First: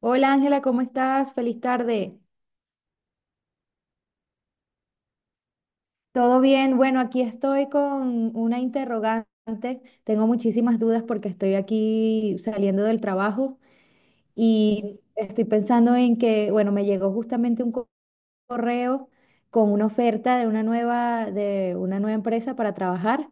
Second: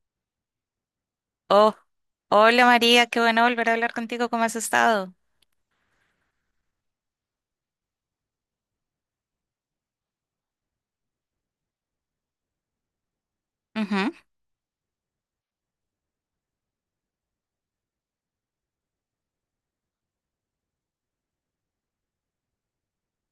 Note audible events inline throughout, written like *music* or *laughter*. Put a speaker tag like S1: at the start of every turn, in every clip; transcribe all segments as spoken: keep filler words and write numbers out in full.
S1: Hola Ángela, ¿cómo estás? Feliz
S2: Oh,
S1: tarde.
S2: hola María, qué bueno volver a hablar contigo. ¿Cómo has estado?
S1: ¿Todo bien? Bueno, aquí estoy con una interrogante. Tengo muchísimas dudas porque estoy aquí saliendo del trabajo
S2: Ujú.
S1: y estoy pensando en que, bueno, me llegó justamente un co- correo con una oferta de una nueva, de una nueva empresa para trabajar,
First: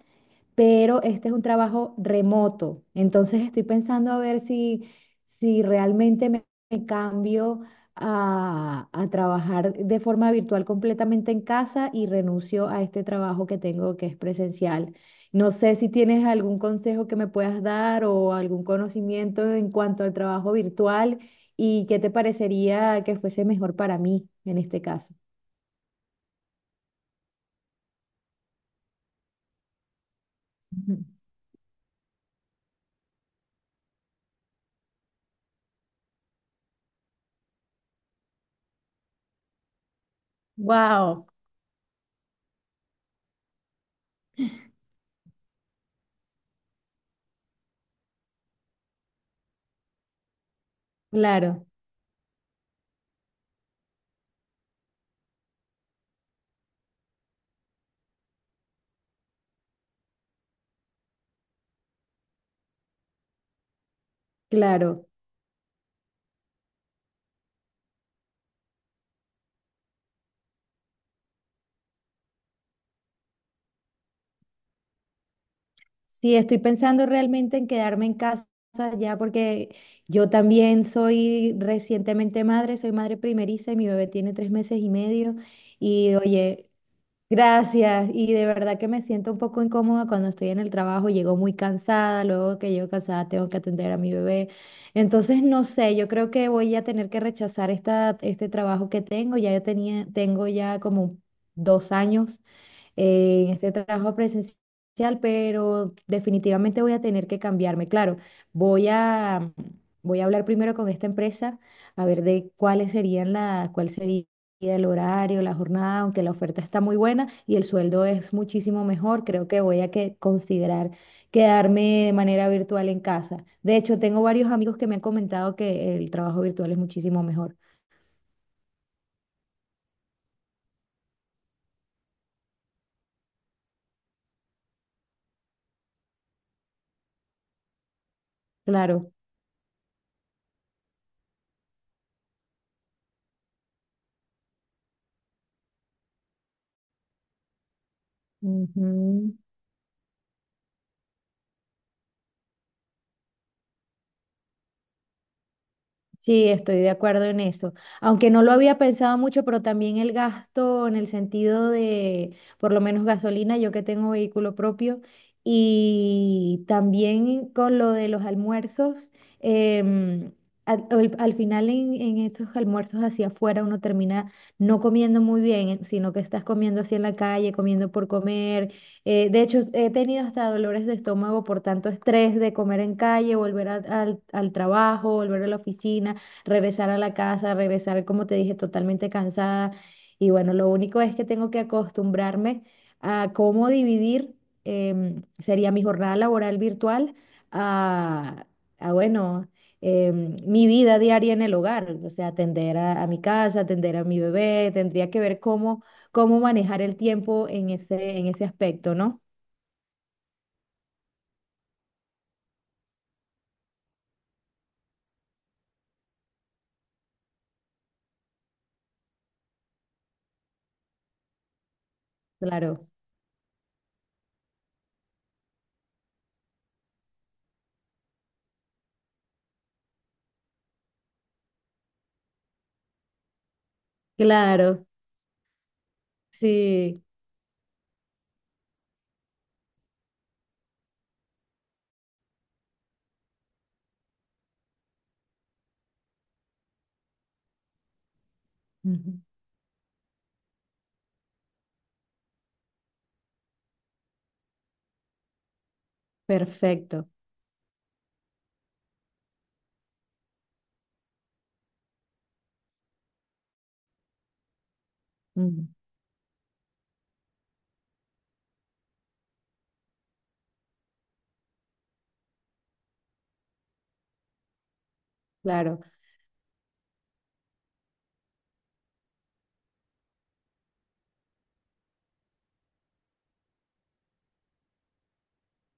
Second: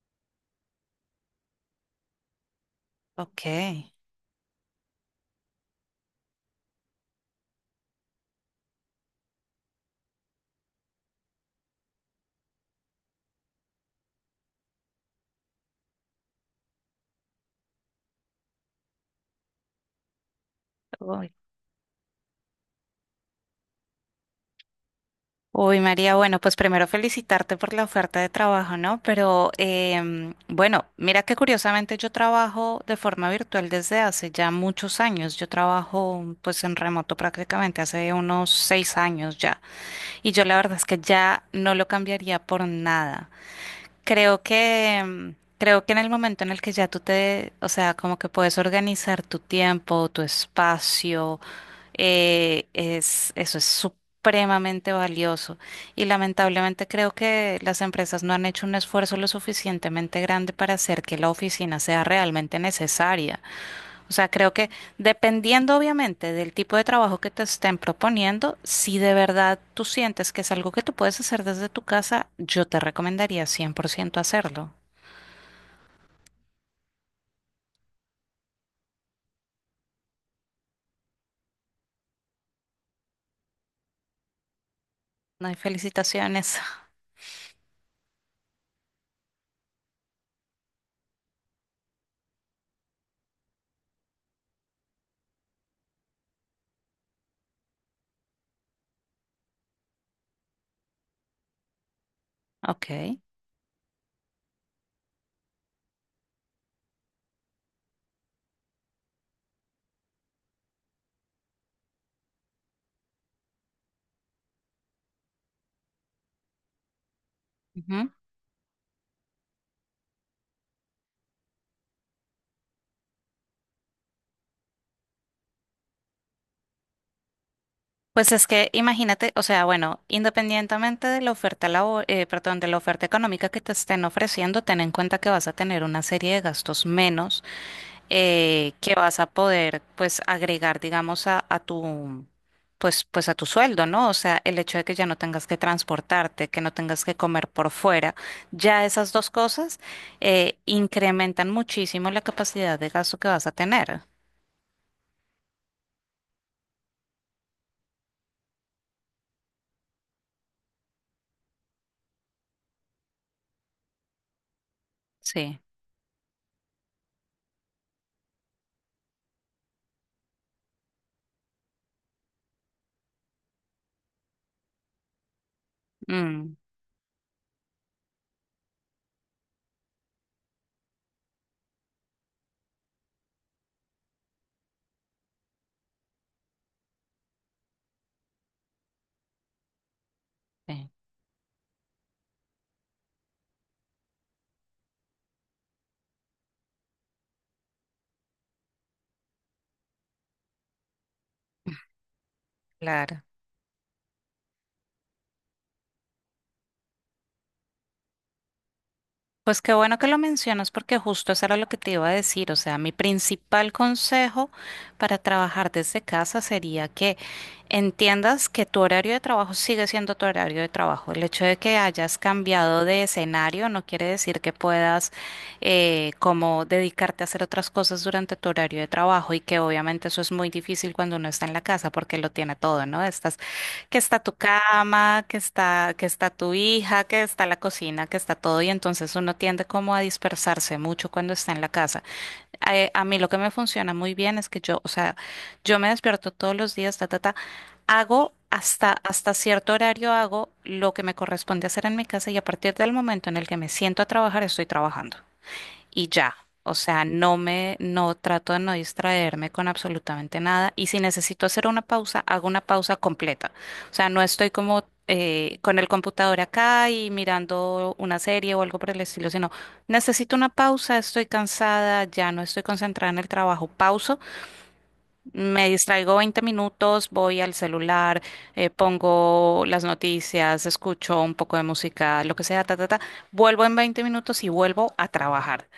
S1: pero este es un trabajo remoto.
S2: Ok.
S1: Entonces estoy pensando a ver si, si realmente me, me cambio a, a trabajar de forma virtual completamente en casa y renuncio a este trabajo que tengo que es presencial. No sé si tienes algún consejo que me puedas dar o algún conocimiento en cuanto al trabajo virtual
S2: Uy.
S1: y qué te parecería que fuese mejor para mí en este caso.
S2: Uy, María, bueno, pues primero felicitarte por la oferta de trabajo, ¿no? Pero em, bueno, mira que curiosamente yo trabajo de forma virtual desde hace ya muchos años. Yo trabajo pues en remoto prácticamente hace unos seis años ya. Y yo la verdad es que
S1: Wow,
S2: ya no lo cambiaría por nada. Creo que, mm, creo que en el momento en el que ya tú te, o sea, como que puedes organizar tu tiempo, tu espacio,
S1: claro,
S2: eh, es, eso es supremamente valioso. Y lamentablemente creo que las empresas no han hecho un esfuerzo lo suficientemente grande para hacer que la oficina sea realmente necesaria. O sea, creo que
S1: claro.
S2: dependiendo obviamente del tipo de trabajo que te estén proponiendo, si de verdad tú sientes que es algo que tú puedes hacer desde tu casa, yo te recomendaría cien por ciento hacerlo.
S1: Sí, estoy pensando realmente en quedarme en casa ya porque yo también soy recientemente madre, soy madre primeriza y mi bebé tiene tres meses y medio.
S2: No hay
S1: Y
S2: felicitaciones.
S1: oye,
S2: *laughs*
S1: gracias. Y de verdad que me siento un poco incómoda cuando estoy en el trabajo, llego muy cansada, luego que llego cansada tengo que atender a mi bebé. Entonces, no sé, yo creo que voy a tener que rechazar esta, este trabajo que tengo. Ya yo tenía, tengo ya como dos años
S2: Ok.
S1: eh, en este trabajo presencial, pero definitivamente voy a tener que cambiarme. Claro, voy a, voy a hablar primero con esta empresa a ver de cuáles serían la, cuál sería el horario, la jornada, aunque la oferta está muy buena y el sueldo
S2: Ujú.
S1: es muchísimo mejor, creo que voy a que considerar quedarme de manera virtual en casa. De hecho, tengo varios amigos que me han comentado que el trabajo virtual es muchísimo mejor.
S2: Pues es que imagínate, o sea, bueno, independientemente de la oferta labo- eh, perdón, de la oferta económica que te estén ofreciendo, ten en cuenta que vas a tener una serie de gastos menos eh, que
S1: Claro.
S2: vas a poder pues agregar, digamos, a, a tu pues, pues a tu sueldo, ¿no? O sea, el hecho de que ya no tengas que transportarte, que no tengas que comer por fuera, ya esas dos
S1: Ujú.
S2: cosas eh, incrementan muchísimo la capacidad de gasto que vas a tener.
S1: Sí, estoy de acuerdo en eso. Aunque no lo había pensado mucho, pero también el gasto en el sentido de, por lo menos gasolina, yo que tengo vehículo propio,
S2: Sí.
S1: y también con lo de los almuerzos, em, al, al- al final en, en esos almuerzos hacia afuera uno termina no comiendo muy bien, sino que estás
S2: Mm,
S1: comiendo así en la calle, comiendo por comer. Eh, de hecho, he tenido hasta dolores de estómago por tanto estrés de comer en calle, volver a- al, al trabajo, volver a la oficina, regresar a la casa, regresar, como te dije, totalmente cansada. Y bueno, lo
S2: sí.
S1: único es que tengo que acostumbrarme a cómo dividir, em, sería mi jornada laboral virtual a, a bueno, em, mi vida diaria en el
S2: *laughs*
S1: hogar, o sea, atender a, a mi
S2: Claro.
S1: casa, atender a mi bebé, tendría que ver cómo cómo manejar el tiempo en ese, en ese aspecto, ¿no?
S2: Pues qué bueno que lo mencionas porque justo eso era lo que te iba a decir. O sea, mi principal consejo para trabajar desde casa sería que entiendas que tu horario de trabajo sigue siendo tu horario de trabajo. El hecho de que hayas cambiado
S1: Claro,
S2: de escenario no quiere decir que puedas eh, como dedicarte a hacer otras cosas durante tu horario de trabajo y que obviamente eso es muy difícil cuando uno está en la casa porque lo tiene todo, ¿no? Estás que está tu
S1: claro,
S2: cama, que está, que está tu
S1: sí,
S2: hija, que está la cocina, que está todo, y entonces uno tiende como a dispersarse mucho cuando está en la casa. Eh, a mí lo que me funciona muy bien es que yo, o sea, yo me despierto todos los días, ta, ta, ta, hago hasta,
S1: ujú,
S2: hasta cierto horario hago lo que me corresponde hacer en mi casa y a partir del momento en el que me siento a trabajar, estoy trabajando y ya. O sea,
S1: perfecto,
S2: no me, no trato de no distraerme con absolutamente nada. Y si necesito hacer una pausa, hago una pausa completa. O sea, no estoy como eh,
S1: ujú,
S2: con el computador acá y mirando una serie o algo por el estilo, sino necesito una pausa, estoy cansada, ya no estoy concentrada en el trabajo, pauso, me
S1: claro,
S2: distraigo veinte minutos, voy al celular, eh, pongo las noticias, escucho un poco de música, lo que sea, ta, ta, ta. Vuelvo en veinte minutos y vuelvo a trabajar.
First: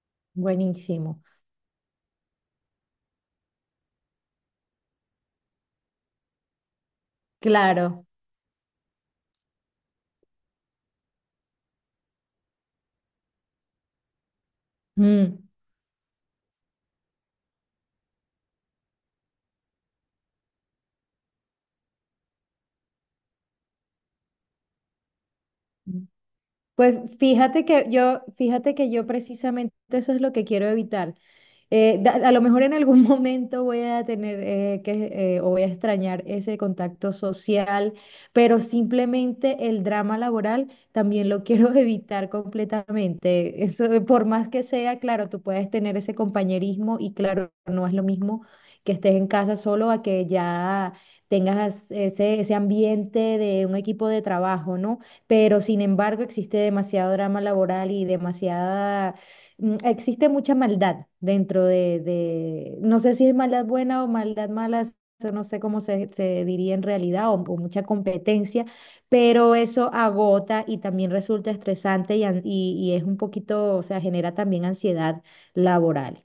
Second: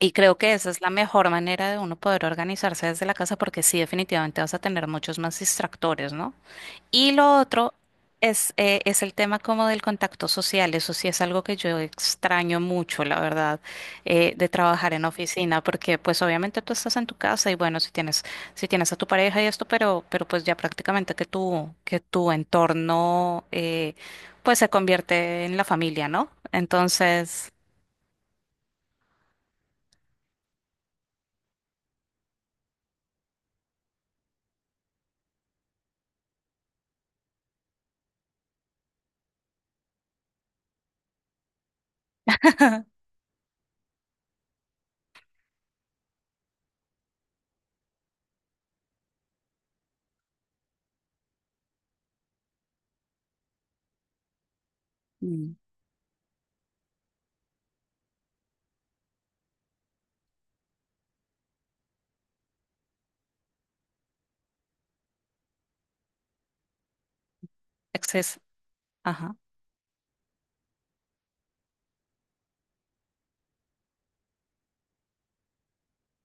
S2: Y creo que esa es la
S1: buenísimo,
S2: mejor manera de uno poder organizarse desde la casa porque sí, definitivamente vas a tener muchos más distractores, ¿no? Y lo otro
S1: claro.
S2: es, eh, es el tema como del contacto social. Eso sí es algo que yo extraño mucho, la verdad, eh, de trabajar en
S1: Mm,
S2: oficina porque pues obviamente tú estás en tu casa y bueno, si tienes, si tienes a tu pareja y esto, pero, pero pues ya prácticamente que tu, que tu entorno eh, pues se convierte en la
S1: mm.
S2: familia, ¿no?
S1: Pues
S2: Entonces,
S1: fíjate que yo, fíjate que yo precisamente eso es lo que quiero evitar. Eh, da- a lo mejor en algún *laughs* momento voy a tener eh, que, eh, o voy a extrañar ese contacto social, pero simplemente el drama laboral también lo quiero *laughs* evitar completamente. Eso, por más que sea, claro, tú puedes tener ese compañerismo y claro, no es lo mismo que estés en casa solo a que ya tengas ese, ese ambiente de un equipo de trabajo, ¿no?
S2: mm,
S1: Pero sin embargo, existe demasiado drama laboral y demasiada mm, existe mucha maldad dentro de, de- no sé si es maldad buena o maldad mala, eso no sé cómo se, se diría en realidad, o, o mucha
S2: exceso.
S1: competencia, pero eso agota y también resulta estresante y, an- y- y es un poquito, o sea, genera también ansiedad laboral.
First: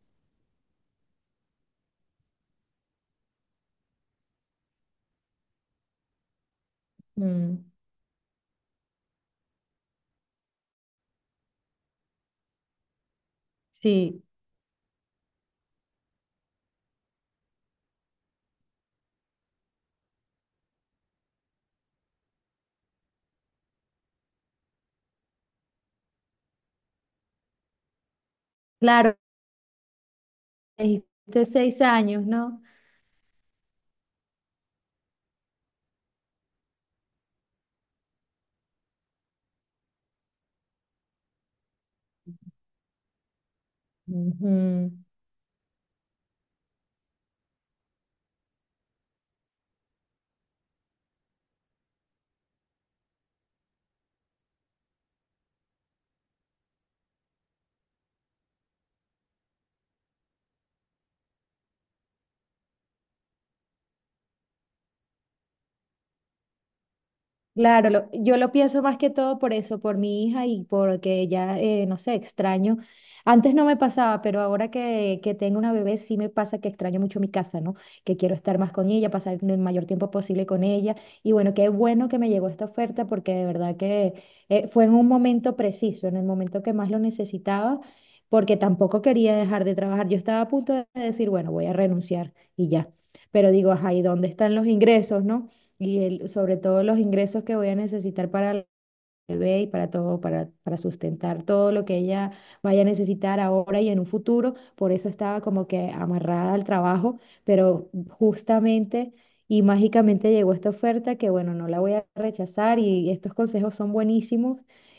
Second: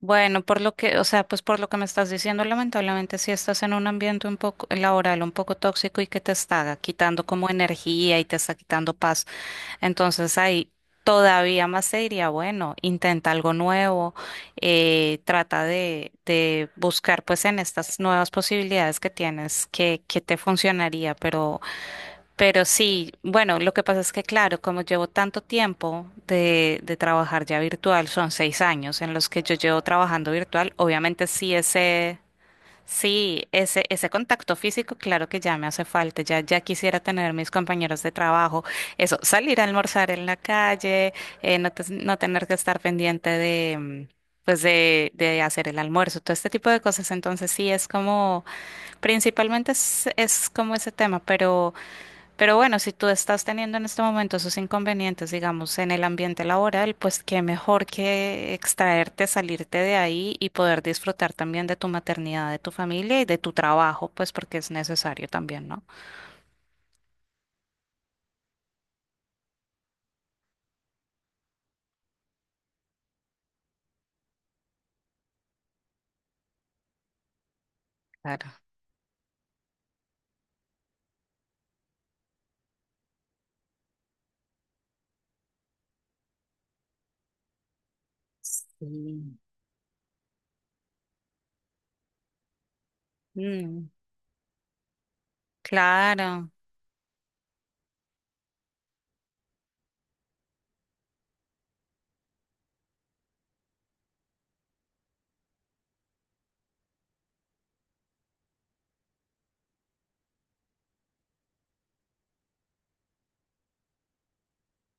S2: Bueno, por lo que, o sea, pues por lo que me estás diciendo, lamentablemente si estás en un ambiente un poco laboral, un poco tóxico y que te está quitando como
S1: Mm,
S2: energía y te está quitando paz, entonces ahí todavía más te diría, bueno, intenta algo nuevo,
S1: sí,
S2: eh, trata de, de buscar pues en estas nuevas posibilidades que tienes que, que te funcionaría, pero pero sí, bueno, lo que pasa es que, claro, como llevo tanto tiempo de, de trabajar ya virtual, son seis años en
S1: claro,
S2: los que yo llevo trabajando virtual, obviamente
S1: dijiste
S2: sí
S1: seis
S2: ese,
S1: años, ¿no?
S2: sí, ese, ese contacto físico, claro que ya me hace falta, ya, ya quisiera tener mis compañeros de trabajo, eso, salir a almorzar en la calle, eh, no, te- no tener que estar pendiente de, mm, pues
S1: Ujú.
S2: de, de hacer el almuerzo, todo este tipo de cosas, entonces sí es como, principalmente es, es como ese tema, pero... Pero bueno, si tú estás teniendo en este momento esos inconvenientes, digamos, en el ambiente laboral, pues qué mejor que extraerte, salirte de ahí y poder disfrutar también de tu maternidad, de tu familia y de tu trabajo, pues porque es necesario también, ¿no?
S1: Claro, lo- yo lo pienso más que todo por eso, por mi hija y porque ya, eh, no sé, extraño. Antes no me pasaba, pero ahora que, que tengo una bebé sí me pasa que extraño mucho mi casa, ¿no? Que quiero estar
S2: Claro.
S1: más con ella, pasar el mayor tiempo posible con ella. Y bueno, qué bueno que me llegó esta oferta porque de verdad que eh, fue en un momento preciso, en el momento que más lo necesitaba, porque tampoco quería
S2: Sí.
S1: dejar de trabajar. Yo estaba a punto de decir, bueno, voy a renunciar y ya. Pero digo,
S2: Mm,
S1: ajá, ¿y dónde están los ingresos, no? Y el,
S2: claro,
S1: sobre todo los ingresos que voy a necesitar para el bebé y para todo, para, para sustentar todo lo que ella vaya a necesitar ahora y en un futuro. Por eso estaba como que amarrada al trabajo, pero justamente y mágicamente llegó esta oferta que bueno, no la voy a rechazar y estos consejos son buenísimos.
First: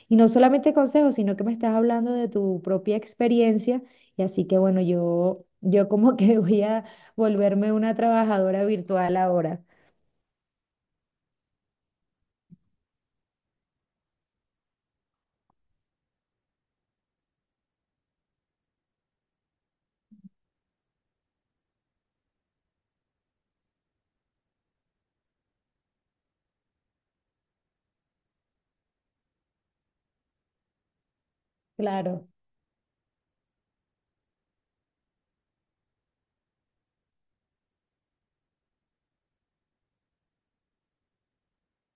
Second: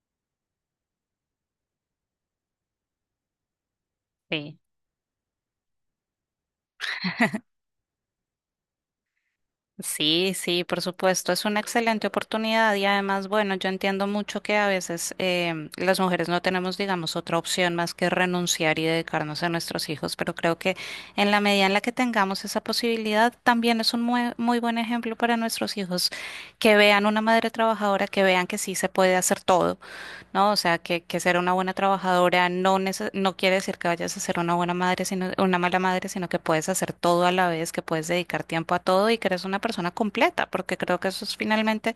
S1: Y no solamente consejos, sino que me estás hablando de tu propia experiencia. Y así que
S2: sí.
S1: bueno, yo, yo como *laughs* que voy a volverme una trabajadora virtual ahora.
S2: Sí, sí, por supuesto, es una excelente oportunidad y además, bueno, yo entiendo mucho que a veces em, las mujeres no tenemos, digamos, otra opción más que renunciar y dedicarnos a nuestros hijos, pero creo que en la medida en la que tengamos esa posibilidad, también es un mue- muy, buen ejemplo para nuestros hijos que vean una madre trabajadora, que vean que sí se puede hacer todo, ¿no? O sea, que, que ser una buena
S1: Claro.
S2: trabajadora no, nece- no quiere decir que vayas a ser una buena madre, sino una mala madre, sino que puedes hacer todo a la vez, que puedes dedicar tiempo a todo y que eres una persona completa, porque creo que eso es finalmente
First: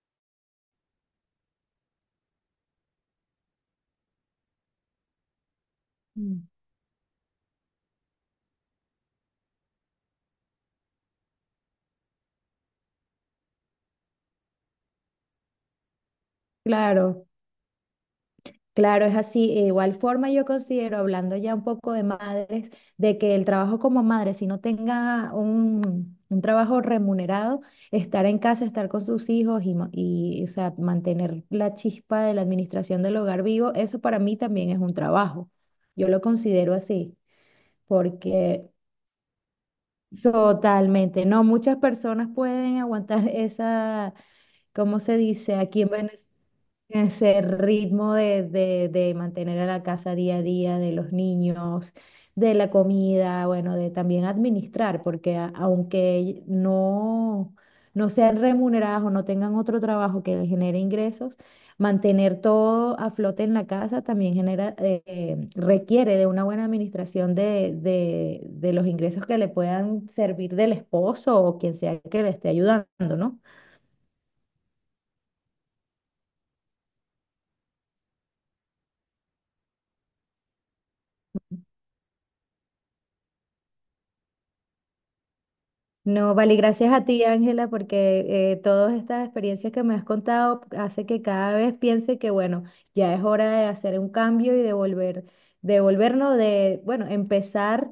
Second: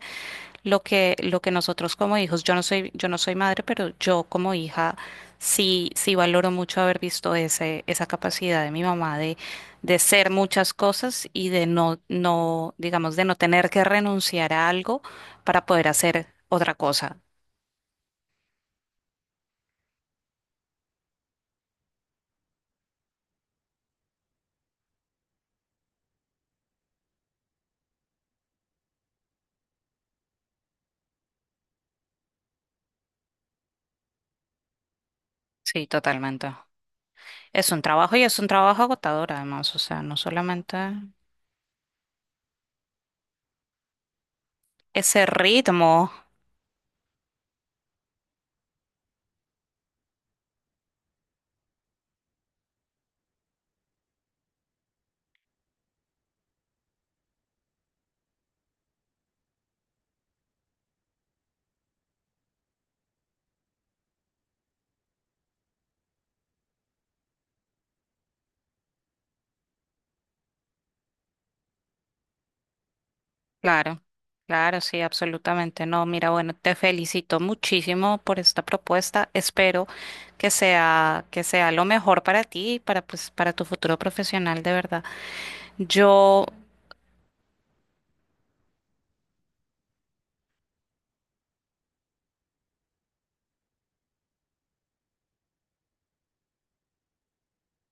S2: lo que, lo que nosotros como hijos, yo no soy, yo no soy madre, pero yo como hija sí, sí valoro mucho haber visto ese, esa capacidad de mi mamá de, de ser muchas cosas y de no, no, digamos, de no tener que renunciar a algo para poder hacer otra cosa.
S1: Claro, claro, es así. E igual forma yo considero, hablando ya un poco de madres, de que el trabajo como madre, si no tenga un, un trabajo remunerado, estar en casa, estar con sus hijos y, ma- y, o sea, mantener la chispa de la administración del hogar vivo, eso para mí también es un trabajo.
S2: Sí,
S1: Yo lo
S2: totalmente.
S1: considero así,
S2: Es un trabajo y es un
S1: porque
S2: trabajo agotador además, o sea, no solamente
S1: totalmente, no, muchas personas pueden aguantar esa, ¿cómo se
S2: ese
S1: dice aquí en
S2: ritmo,
S1: Venezuela? Ese ritmo de, de, de mantener a la casa día a día, de los niños, de la comida, bueno, de también administrar, porque a- aunque no, no sean remuneradas o no tengan otro trabajo que les genere ingresos, mantener todo a flote en la casa también genera, eh, eh, requiere de una buena administración de, de, de los ingresos que le puedan servir del esposo o quien sea que le esté ayudando, ¿no?
S2: claro, claro, sí, absolutamente. No, mira, bueno, te felicito muchísimo por esta propuesta. Espero que sea, que sea lo mejor para ti y para, pues, para tu futuro profesional, de verdad.
S1: No,
S2: Yo,
S1: vale, gracias a ti, Ángela, porque eh, todas estas experiencias que me has contado hace que cada vez piense que, bueno, ya es hora de hacer un cambio y de volver, de volvernos, de, bueno, empezar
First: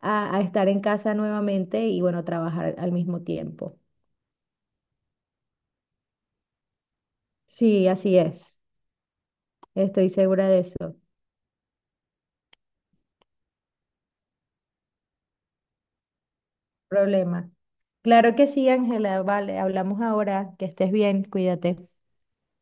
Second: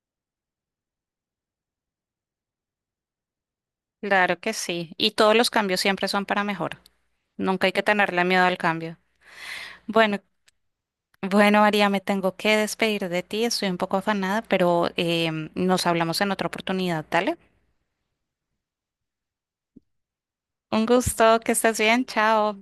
S1: a, a estar en casa nuevamente y, bueno, trabajar al mismo tiempo.
S2: claro que sí. Y todos los cambios siempre son para mejor. Nunca hay que
S1: Sí, así
S2: tenerle miedo
S1: es.
S2: al cambio.
S1: Estoy
S2: Bueno,
S1: segura de eso.
S2: Bueno, María, me tengo que despedir de ti, estoy un poco afanada, pero em, nos hablamos en otra oportunidad, ¿dale?
S1: Problema. Claro que sí, Ángela, vale, hablamos ahora. Que
S2: Un
S1: estés bien,
S2: gusto, que estés
S1: cuídate.
S2: bien, chao.